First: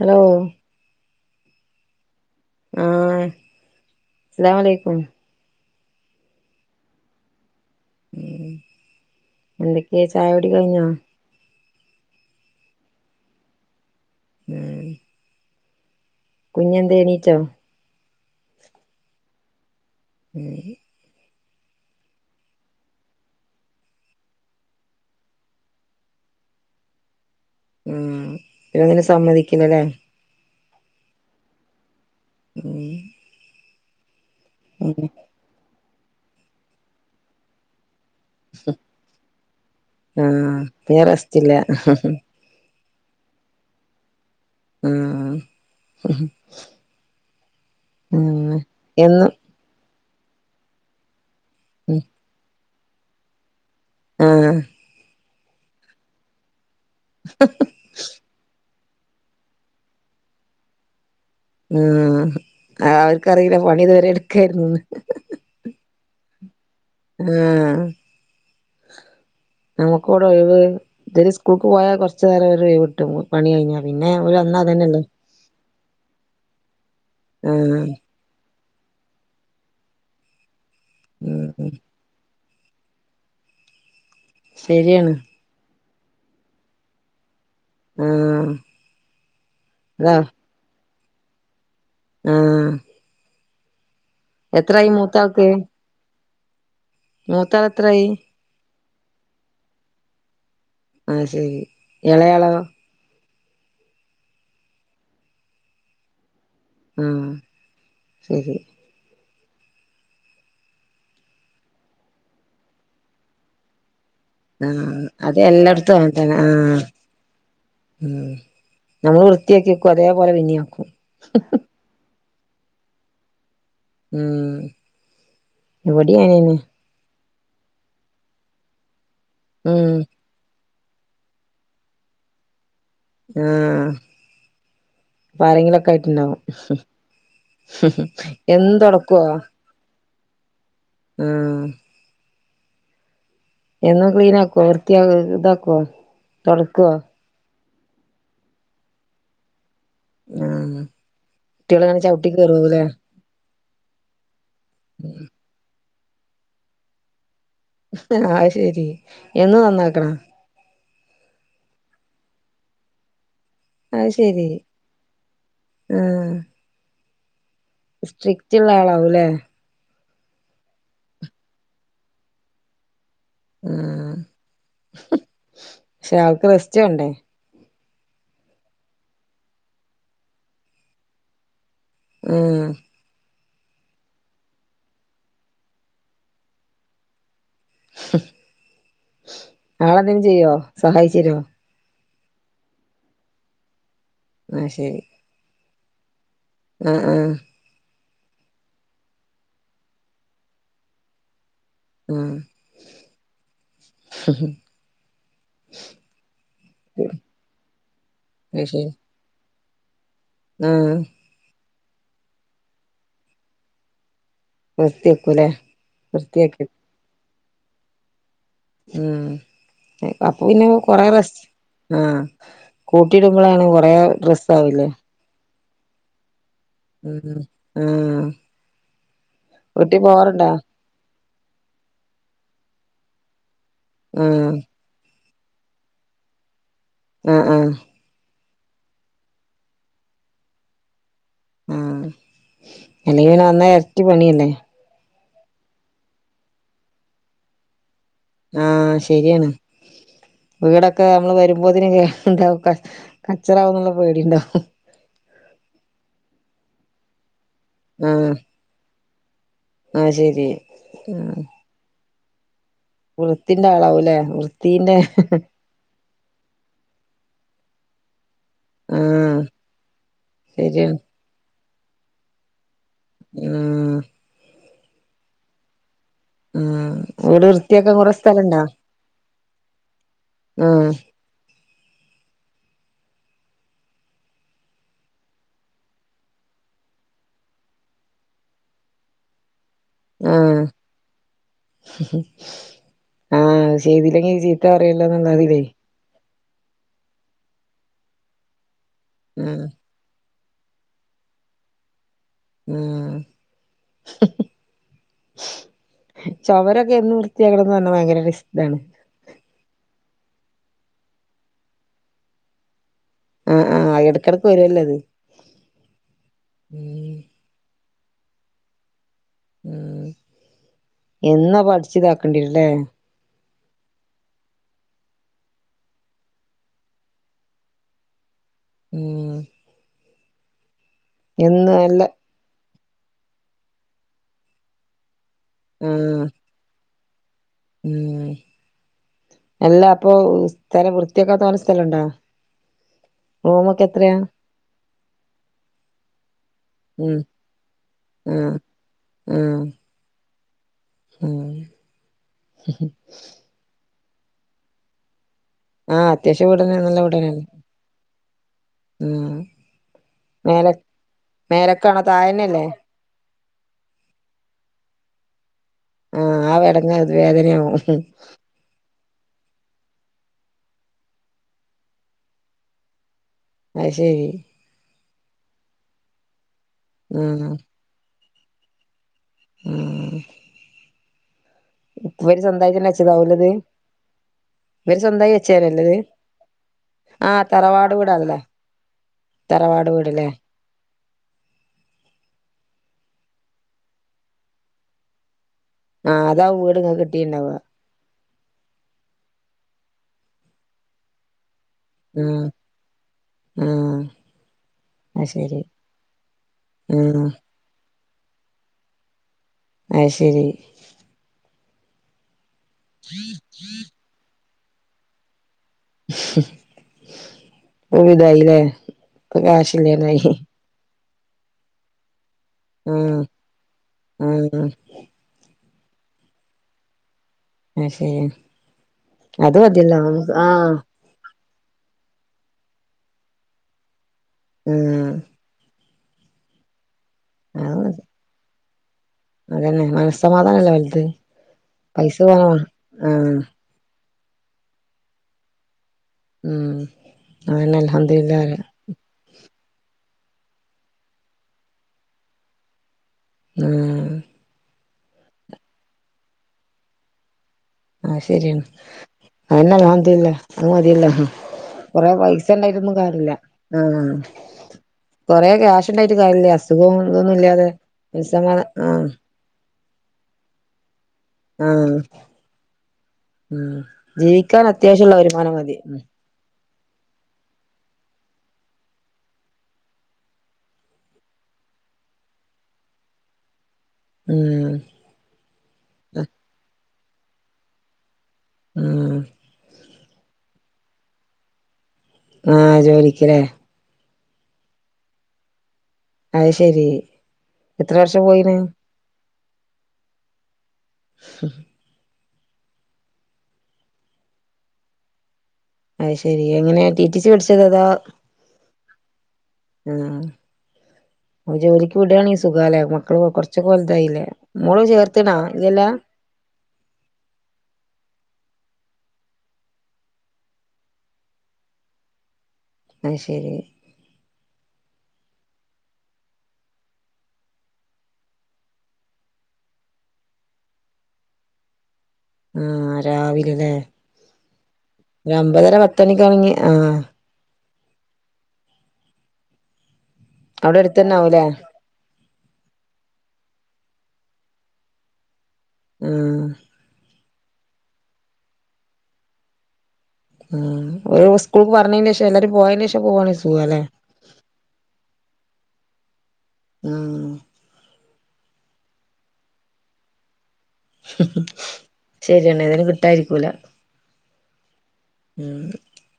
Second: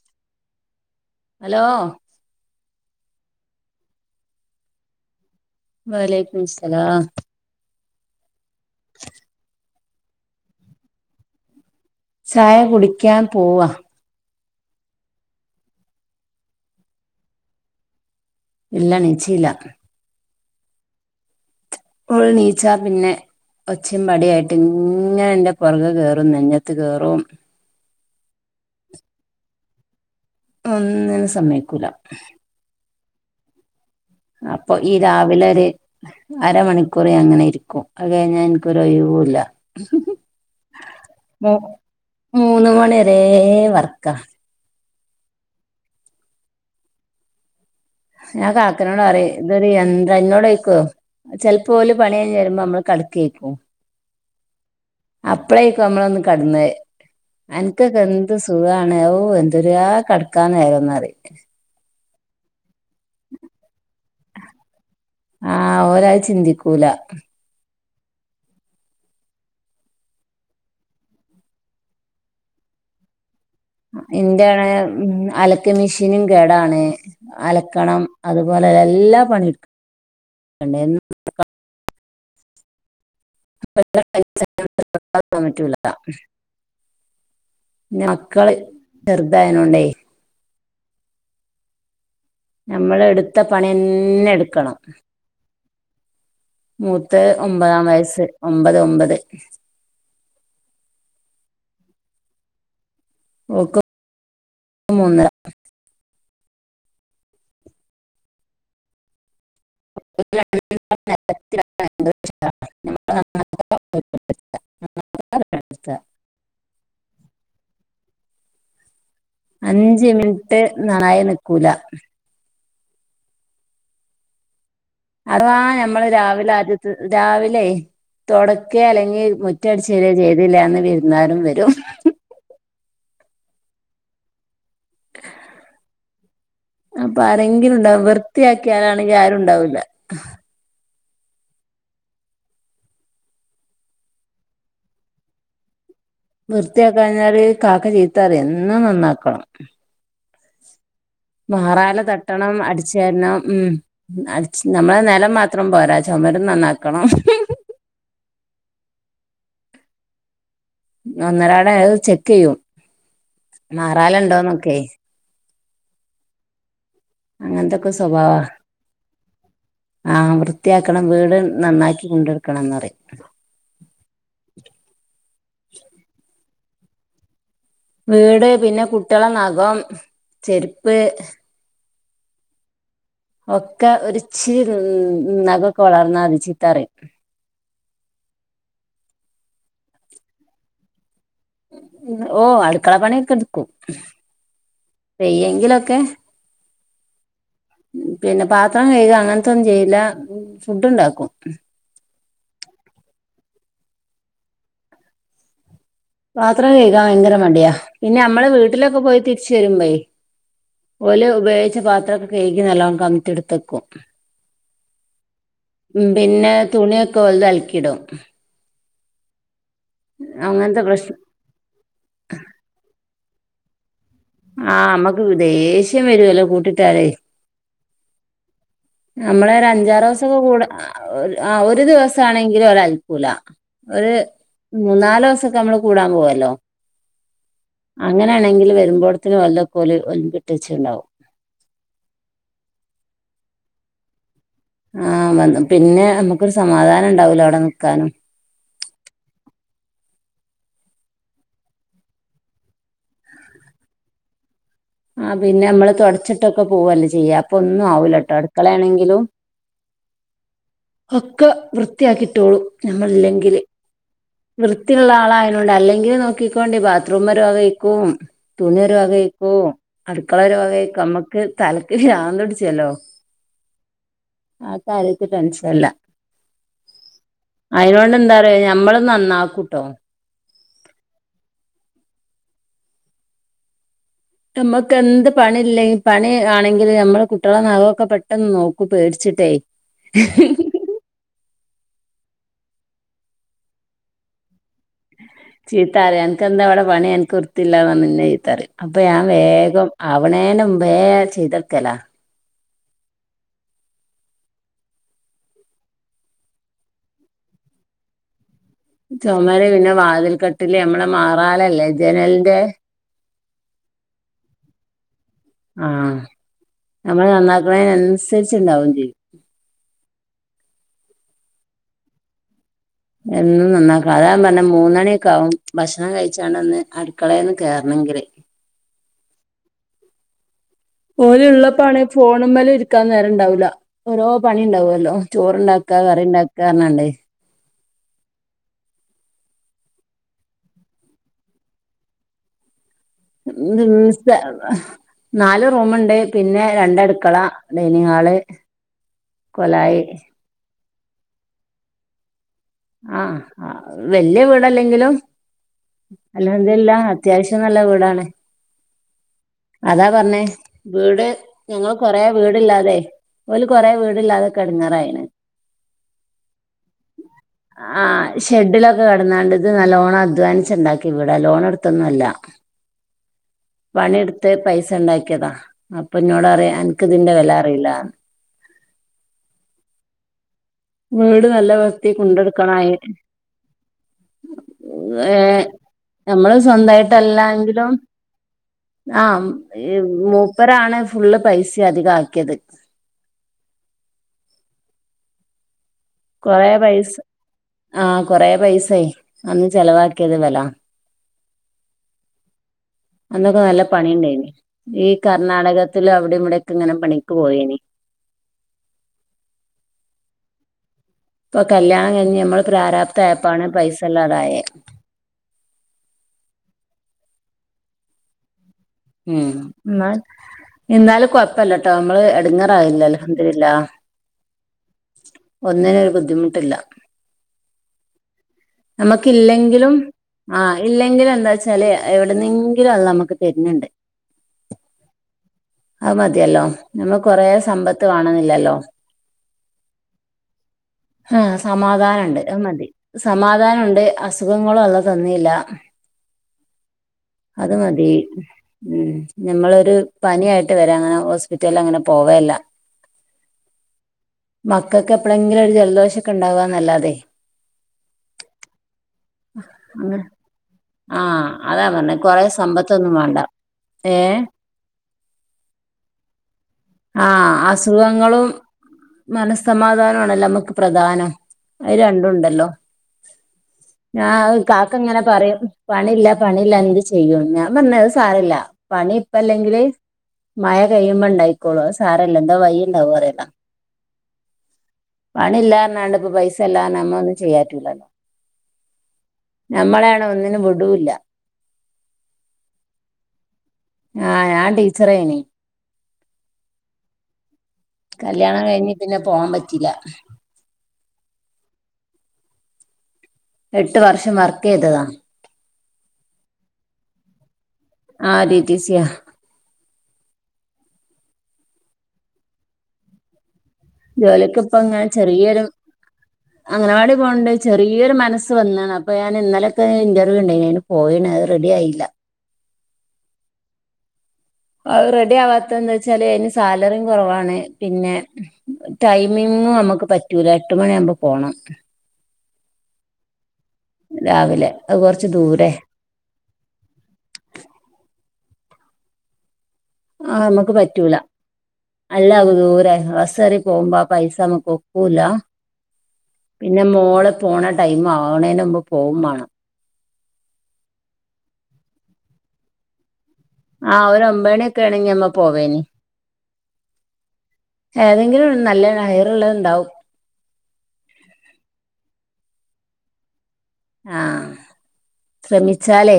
Hello. Hello. ആഹ് അസ്സലാമലയ്ക്കും. വാലയ്ക്കും മുസലാം. [inaudible] [inaudible] എന്തൊക്കെ ചായൊടി കയ്ഞ്ഞോ? ചായ കുടിക്യാൻ പോവാ. മ്മ് കുഞ്ഞന്തേണീറ്റോ? ഇല്ല ണീചീല. മ്മ്. ഓൾ നീച്ച പിന്നെ? ഒച്ചിം പടിംയായിട്ട് ഇങ്ങന്റെ പൊർകെ കേറും നെഞ്ഞത്ത് കേറും മ്മ് പിന്നൊന്നിനും സമ്മതിക്കില്ലലേ? ഒന്നിനും സമ്മയ്ക്കൂല. മ്മ് അപ്പൊ ഈ രാവിലൊര് അരമണിക്കൂർ ഞാനിങ്ങനെ ഇരിക്കും. അഹ് കൈഞ്ഞ എനിക്കൊരൊയ്‌വൂല്ല. ആഹ് പിന്നെ റെസ്റ്റില്ല മൂന്ന് മണ്യരേ വർക്ക. മ്മ്. ഞാൻ കാക്കനോട് പറിം എന്നും ഇതൊരു യന്ത്ര എന്നോടോയിക്കും ചെൽപോ ല് ഉം പണ്യയ്ഞ്ഞ് വരുമ്പോ അമ്മള് കട് ക്കേക്കും. ആഹ്. അപ്പളേയ്ക്കും നമ്മളൊന്ന് കട്ന്നെ അൻ ക്കൊക്കെ എന്ത്‌ സുഖാണ് ഓ എന്തൊര് ആ കെടക്കാന്ന് നേരംന്നറിം. മ് അ അവർക്കറിയൂല പണി ഇതുവരെ എട്‌കേയ്രുന്നന്ന്. ആഹ് ഓരത് ചിന്തിക്കൂല. ഏഹ് നമുക്കൗടെ ഒയിവ്, ഇവരിസ്കൂൾക്ക് പോയാ കൊർച്ചു നേരം ഒരു ഒയിവ് കിട്ടും, പണി കഴിഞ്ഞാൽ ഇന്റണേ മ്മ് അലക്ക് മിഷീനും കേടാണ് ആഹ് അലക്കണം അതുപോലെല്ല എല്ലാ പണിട്ക്കണം [unintelligible] ഉം [unintelligible] ശരിയാണ് ന്നെ മക്കള് ആഹ് ചെറുതായനോണ്ടേ അതാ ആഹ് നമ്മളെടുത്ത പണിയെന്നെ എടു എത്രായി മൂത്താൾക്ക്‌? മൂത്തത് ഒമ്പതാം എത്രായി വയസ്സ്, ഒമ്പത് ഒമ്പത് അഅ് ശരി. എളയാളോ? ഓക്ക് [unintelligible] ‌ മൂന്നര ഊം ശരി. [unintelligible] ഊം. അത് എല്ലട്ത്തും അങ്ങൻതന്നെ ആഹ് നമ്മള് വൃത്തിയാക്കി വെക്കും, അതേ പോലെ പിന്നിം ആക്കും. ഇല്ല ഉം അഥവാ ഞമ്മള് ഇവിടേം രാവിലെ അങ്ങനെന്നെ ആദ്യത്ത് രാവിലെ, തൊടക്കെ അല്ലെങ്കി ഉം മുറ്റട്ച്ചേരെ ചെയ്തില്ല അന്ന് വിര്ന്നാരും വെരും. ആഹ് അപ്പാരെങ്കിലൊക്കായിട്ട്ണ്ടാവും. ഹ്മ്, അപ്പൊ ആരെങ്കിലും ഉണ്ടാവും ഹ്മ് എന്നും വൃത്തിയാക്കിയാലാണെങ്കി തൊടക്കൊ? ആരും ഉണ്ടാവൂല്ല ഏഹ് എന്നും ക്ലീനാക്കോ, വൃത്തിയാ ഇതാക്കോ? വൃത്തിയാക്കാഞ്ഞാല് കാക്ക ചീത്തറിം, എന്നും നന്നാക്കണം. ആഹ് മാറാല കുട്ടികളിങ്ങനെ ചവിട്ടി തട്ടണം, കേറുവോല്ലേ അടിച്ചേര്ണം ഉം. അടിച്ച് നമ്മളെ നെലം മാത്രം പോരാ, ചൊമരും നന്നാക്കണം. ആഹ് അത്ശരി, എന്നും നന്നാക്കണാ? ഒന്നരാട അഅ് ചെക്കെയ്യും. അത് ശരി ആഹ്. അങ്ങൻത്തൊക്കെ സ്വഭാവാ സ്ട്രിക്റ്റ് ഉള്ള ആളാവൂല്ലേ ആഹ് വൃത്തിയാക്കണം, വീട് നന്നാക്കി കൊണ്ടടക്കണംന്നറിം ഉം ഹും ക്ഷേ ആൾക്ക് റസ്റ്റ് വേണ്ടേ വീട് പിന്നെ, കുട്ട്യാളെ നഖം, ചെരുപ്പ് ഏഹ് ഒക്കെ ഒരിച്ചിരി ന് നഖൊക്ക വളർന്നാതി ചീത്തറിം. ഹും ആളെന്തേലും ചെയ്യോ, സഹായിച്ചെരോ? ഓഹ് അടുക്കള പണിയൊക്കെ ഇട്ക്കും ആഹ് ശരി വെയ്യെങ്കിലൊക്കെ ആഹ് ആഹ് പിന്നെ പാത്രം കെയ്ക അങ്ങൻത്തൊന്നും ചെയ്യില്ല, ഫുഡ്ണ്ടാക്കും. ഊം [unintelligible] പാത്രം കെയ്കാൻ ഭയങ്കര മടിയാ, പിന്നെ നമ്മള് അത് ശരി വീട്ടിലൊക്കെ പോയി തിരിച്ച് വരുമ്പയ് ആഹ് ഓല് ഉപയോഗിച്ച പാത്രൊക്കെ കെയ്കി, നല്ലോം കമ്ത്തി ഇട്ത്തെക്കും. വൃത്തിയാക്കൂല്ലേ ഉം പിന്നെ വൃത്തിയാക്കി തുണിയൊക്കെ ഓൽത് അലക്കിടും. ഉം. അപ്പോ പിന്നെ അങ്ങനത്തെ കൊറേ പ്രശ്നം റസ് ആഹ്, കൂട്ടിടുമ്പളാണ് കൊറേ ഡ്രസ് ആഹ് അമ്മക്ക് ദേഷ്യം വരുവല്ലോ കൂട്ടിട്ട് ഉം ഹ്മ് നമ്മളൊരഞ്ചാറോസൊക്ക കൂട അ ഒര് ആഹ് ഒരു ദിവസാണെങ്കിലോരലക്കൂല ഒരു ആഹ് മൂന്നാലോസൊക്കെ നമ്മള് കൂടാൻ പോവല്ലോ. ആഹ് ആഹ് അങ്ങനെയാണെങ്കില്, വരുമ്പോഴത്തിനും ഓൽതൊക്കോ ല് ഒലമ്പിട്ട് വെച്ചിണ്ടാവും ആഹ് അല്ലെങ്കി പിന്നെ വന്നാ എരട്ടി പണിയല്ലേ ആഹ് വന്ന പിന്നെ അമ്മക്കൊരു സമാധാനണ്ടാവൂല അവടെ നിക്കാനും ആഹ് ശരിയാണ്. വീടൊക്കെ നമ്മള് വരുമ്പോത്തിന് ഇണ്ടാവും കച്ച് കച്ചറാവൂന്ന്ള്ള പേടി ഇണ്ടാവും ആഹ് പിന്നെ അമ്മള് തൊടച്ചിട്ടൊക്കെ പൂവല്ലേ ചെയ്യ അപ്പൊന്നും ആഹ് ആവൂലട്ടോ അടുക്കളേണെങ്കിലും. ആഹ് ശരി ആഹ് ഒക്ക വൃത്തിയാക്കിട്ടോളും ഞമ്മളില്ലെങ്കില് വൃത്തിന്റെ ആളാവൂലേ വൃത്തിന്റെ വൃത്തിള്ള ആളായ നോണ്ട് അല്ലെങ്കില് നോക്കിക്കോണ്ടി ബാത്ത്റൂമൊരു വകേയിക്കും തുണിയൊരു ആഹ് വകേയിക്കും അടുക്കളൊരു ശരിയാണ് വകേയിക്കും അമ്മക്ക് തലക്ക് പിരാന്ത് പിടിച്ച്യല്ലോ. ഉം അത് ലോചിച്ച് ടെൻഷൻലാ ആഹ് വീട് വൃത്തിയാക്കാൻ കൊറെ അതിനൊണ്ട് എന്താറിയോ സ്ഥലണ്ടാ ഞമ്മള് നന്നാക്കൂട്ടോ ആഹ് ന്റ്മ്മക്ന്ത് പണില്ലെ പണി ആണെങ്കില് നമ്മള് കുട്ടികളെ നഖകേ പെട്ടെന്ന് നോക്കും പേടിച്ചിട്ടേ ആഹ് ആഹ് ചെയ്തില്ലെങ്കി ചീത്ത [unintelligible] റയും അനക്ക് എന്താ ഇമ്പടെ പണി അനക്ക് വൃത്തിയില്ലാന്നറഞ്ഞ് ഇന്നെ ചീത്തറയും അപ്പ ഞാൻ ആഹ് വേഗം ആവണേൻ്റ മുമ്പേ ബേം ചെയ്ത് വെക്കല ഉം ചൊവരൊക്കെ എന്നും വൃത്തിയാക്കണന്ന് പറഞ്ഞാ ഭയങ്കര റിസ്താണ് ച്ചോമര് പിന്നെ വാതിൽ കട്ടില് നമ്മളെ മാറാലല്ലേ ജനലിന്റെ ആഹ് ആഹ് എടക്ക്ടക്ക് വരുല്ലോ അത് ആഹ് ഉം നമ്മള് നന്നാക്ണിന് തിനനുസരിച്ച്ണ്ടാവും ചെയ്യും മം എന്നുപ്പോ അടിച്ച് താക്കേണ്ടിരല്ലേ എന്നും നന്നാക്കണം അതാ ഞാപറഞ്ഞെ മൂന്നണിയൊക്കെകാകും ഭക്ഷണം കഴിച്ചാണ്ന്ന് അടുക്കളന്ന് കേയറണെങ്കില് ഉം ഓല് എന്ന് ഉള്ളപ്പാണെ നല്ല ഫോണു മേല് ഇരിക്കാ നേരം ഉണ്ടാവുല്ല ഓരോ പണി ഉണ്ടാവോല്ലോ ചോറ്ണ്ടാക്ക ആഹ് കറിണ്ടാക്കാ പറന്നാണ്ട് ഉം അല്ല അപ്പൊ, സ്ഥലം വൃത്തിക്കാൻ തോന സ്ഥലണ്ടോ [unintelligible] നാല് റൂമുണ്ട് പിന്നെ ഉം രണ്ടടുക്കള ഡൈനിങ് ഹാള് ആഹ് കൊലായി ഉം ആഹ് വല്യ വീടല്ലെങ്കിലും ആഹ് അത്യാവശ്യം വീടന്നെ അൽഹംദുലില്ല നല്ല വീടന്നെയാണ് അത്യാവശ്യം നല്ല വീടാണ് ആഹ് അതാ പറഞ്ഞേ മേലെ വീട് ഞങ്ങൾ മേലക്കാണോ കൊറേ താഴെന്നെല്ലേ വീടില്ലാതെ, ഓല് കൊറെ വീടില്ലാതെക്കേ എ ടങ്ങാറായിന് ആഹ് എടങ്ങാ അത് വേദനയാവും ആഹ് ശ് ഷെഡിലൊക്കെ കടന്നാണ്ടത് നല്ലോണം അഡ്വനിച് ഉണ്ടാക്ക്യ വീടാ ലോൺ എടുത്തൊന്നുല്ല അത് ശരി പണിടുത്ത് പൈസ ഉണ്ടാക്കിയതാ അപ്പൊ ഇനോട്റിം അനക്കിതിന്റെ ആഹ് വില അറിയില്ല മ്മം വീട് നല്ല വൃതിക് കൊണ്ട് സ്വന്തായിട്ടന്നെ ടക്കണായിന് വെച്ചതാവൂലത് ഇവര് സ്വന്തായി ഏ വെച്ചേരല്ലത് നമ്മള് സ്വന്തയിട്ടല്ല ആഹ് എങ്കിലും തറവാട് വീടാണല്ലേ തറവാട് വീടല്ലേ ആംമുപ്പരാണ് ഫുള്ള് പൈസ അധികമാക്കിയത് ആഹ് അതാവും കൊറെ വീട് ഇങ്ങക്ക് പൈസ കിട്ടിണ്ടാവ ആഹ് കൊറേ പൈസായി അന്ന് ചെലവാക്കിയത് ഇവലാ മം അന്നൊക്കെ നല്ല പണി ഉണ്ടായിന് ഈ അത് ശരി കർണ്ണാടകത്തില് അവിടെ ഇവിടൊക്കെ ഇങ്ങനെ ആഹ് പണിക്ക് പോയേനി അയ്ശരി ഇപ്പൊ കല്യാണം കഴിഞ്ഞ് നമ്മള് പ്രാരാപ്ത ആയിപ്പാണ് പൈസില്ലാതായേ [unintelligible] വിതായില്ലേ ഉം ഇപ്പകാശില്ലാതായി എന്നാലും കൊഴപ്പല്ലട്ടോ നമ്മള് എടങ്ങേറായല്ലല്ലോ ആഹ് അൽഹംദുരില്ല ആഹ് ഒന്നിനും ഒരു ബുദ്ധിമുട്ടില്ല അത് ശരി നമുക്ക് അത് ഇല്ലെങ്കിലും മതിയല്ലോ നമുക്ക് ആ ആഹ് ഇല്ലെ ഇല്ലെങ്കിലുംഎന്താ വെച്ചാല് എവിടുന്നെങ്കിലും അള്ളാ നമുക്ക് തരുന്നുണ്ട് ഉം അത് മതിയല്ലോ നമ്മ കൊറേ അത് മതി സമ്പത്ത് വാണന്നില്ലല്ലോ അതന്നെ മനസ്സമാധാനല്ലേ വലുത് ആഹ് പൈസ സമാധാനണ്ട് പോവാ അത് മതി ആഹ് സമാധാനണ്ട് അസ് അസുഖങ്ങള് അള്ള തന്നില്ല ഉം അത് അതന്നെ മതി അൽഹംദുലില്ല പറയ ഉം നമ്മളൊരു പനിയായിട്ട് വരാ അങ്ങനെ ഹോസ്പിറ്റലിൽ അങ്ങനെ പോവല്ല ഉം മക്കക്ക് എപ്പോളെങ്കിലും ഒരു ജലദോഷ ഒക്കെ ഉണ്ടാവാന്നല്ലാതെ ആഹ് ശരിയാണ് അതന്ന അങ്ങനെ അൽഹംദില്ല അത് മതിയല്ല ആ അതാ കൊറെ പറഞ്ഞെ കൊറേ പൈസ ഉണ്ടായിട്ടൊന്നും സമ്പത്തൊന്നും കാര്യല വേണ്ട ആഹ് ഏ കൊറെ ക്യാഷ് ഉണ്ടായിട്ട് കാര്യല ആഹ് അസുഖങ്ങളും ആഹ് മനസ്സമാധാനമാണല്ലോ നമുക്ക് പ്രധാനം അത് ആഹ് രണ്ടും ഉണ്ടല്ലോ ഉം ഞാൻ ജീവിക്കാൻ കാക്ക അത്യാവശ്യള്ള ഇങ്ങനെ വരുമാനം പറയും മതി പണില്ല പണി ഇല്ല എന്ത് ചെയ്യും ഞാൻ പറഞ്ഞത് സാറില്ല പണി ഇപ്പ അല്ലെങ്കില് മഴ കഴിയുമ്പോ ഉണ്ടായിക്കോളു സാരല്ലാ എന്താ വയ്യ ഉണ്ടാവും [unintelligible] ഉം പണില്ലല്ലാരാണ്ട് ഇപ്പ പൈസ ഇല്ലാര നമ്മ ഒന്നും ചെയ്യാറ്റില്ലല്ലോ ഉം നമ്മളെയാണെ ഒന്നിനും വിടൂല്ല ആഹ് ജോലിക്ക ല്ലേ ആഹ് ഞാൻ ടീച്ചറയിനി അത് ശരി എത്ര വർഷം പോയിന് കല്യാണം കഴിഞ്ഞ് പിന്നെ പോവാൻ പറ്റില്ല [inaudible] എട്ട് വർഷം വർക്ക് ചെയ്തതാണ് അത് ശെരി എങ്ങനെ ടി ടി സി പഠിച്ചത് അതോ ആഹ് ടി. ടി. സിയാ ആ ജോലിക്ക് വിടാ ലെ സുഖാലെ മക്കള്റ കൊർച്ചോക്കെ വലയതായി ല്ലേ ജോലിക്ക് മോള് ചേർത്തേക്കണോ ഇല്ലല്ലോ അങ്ങനവാടി പോണ്ട് ചെറിയൊരു മനസ്സ് വന്നാണ് അപ്പോ ഞൻ ഇന്നലൊക്കെ ഇന്റർവ്യൂ ഉണ്ടന് പോയിണ് അത് റെഡി ആയില്ല ആത് ശരി അ റെഡി ആവാത്ത എന്താ വച്ചാല് അതിന് സാലറിയും കുറവാണ് പിന്നെ ടൈമിംങ്ങും നമ്മുക്ക് പറ്റൂല എട്ട് മണിയാവകുമ്പോ പോകണം ആ രാവിലെ അല്ലെ രാവിലെ അത് കുറച്ച് ഒരു ദൂരെ അമ്പതര പത്ത് മണിക്കാണങ്കില് ആഹ് ആഹ്‌ നമ്മുക്ക് അവിടെ പറ്റൂല അടുത്തന്നെ ആവൂലേ അല്ല അങ്ങ് ദൂരെ ബസ് കേറി പോകുമ്പാ പൈസ മക്ക് ഒക്കൂല ഉം പിന്നെ മോള് പോണ ടൈം ആണേന് മ്പ് പോവും മാണം. ആ ഒരു സ്കൂൾക്ക് പറഞ്ഞന്റെ ഷം എല്ലാരും പോയേന്റെഷം പോവാണേ സുഖല്ലേ. ആ ഒരൊമ്പണിക്കേണെങ്കി നമ്മ പോവേയ്ന്. ആഹ് ഏതെങ്കിലും നല്ല ഹയർ ഉള്ളത് ഉണ്ടാവും. ഹും ഹും ശരിയാണ് ഏതേലും കിട്ടായിരിക്കൂല. ആഹ് ഉം ശ്രമിച്ചാലേ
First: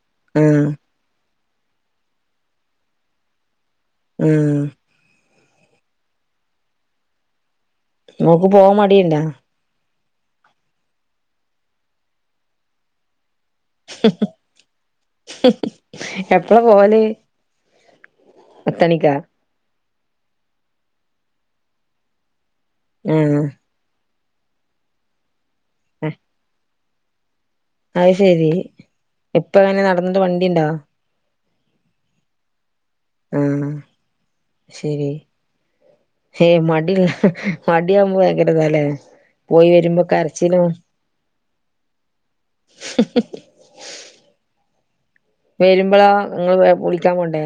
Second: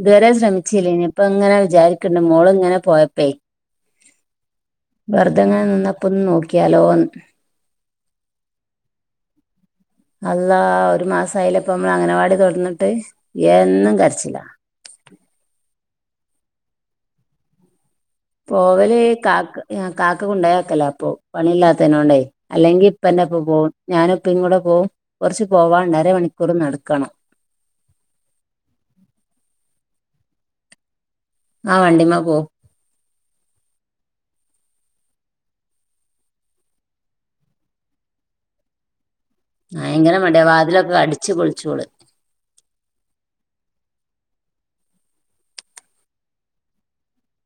ഇതുവരെ ആഹ് ശ്രമിച്ചില്ലേനു. ഇപ്പങ്ങനെ വിചാരിക്കണ്ട് മോള്ങ്ങനെ പോയപ്പെയ്. ഉം വെർതങ്ങനെ നിന്നപ്പ ഒന്ന് നോക്കിയാലോന്ന്. മോക്ക് പോവാൻ മടിയുണ്ടാ? അള്ളാ ഒരു മാസായ്ലെ ഇപ്പമ്മള് അങ്ങനവാടി തൊർന്നിട്ട് എന്നും ഹും ഹും കരച്ചിലാ ഹും ഹും എപ്പളാ പോല്? പോവല് കാക്ക് കാക്ക കൊ ണ്ടായാക്കലപ്പൊ പണിയില്ലാത്തേനൊണ്ട് അല്ലെങ്കി ഇപ്പന്റെപ്പ ആഹ് പോവും ഞാനും ഉപ്പിൻകൂടെ പോവും കുറച്ച് പോവാണ്ട് അര മണിക്കൂർ നടക്കണം. അത് ശരി ഇപ്പങ്ങനെ നടന്നിട്ട് വണ്ടിണ്ടോ? ആ വണ്ടിമ്മ പോ ഉം ശരി ഏയ് മടില്ല മടിആവുമ്പോ ഭയങ്കര താല്ലേ. ഭയങ്കര മടിയ വാതിലൊക്കെ അടിച്ച് പൊൾച്ചോള്. ഹും ഹും ഹും വരുമ്പളോ ങ്ങള് വെ വിളിക്കാൻ പോണ്ടേ?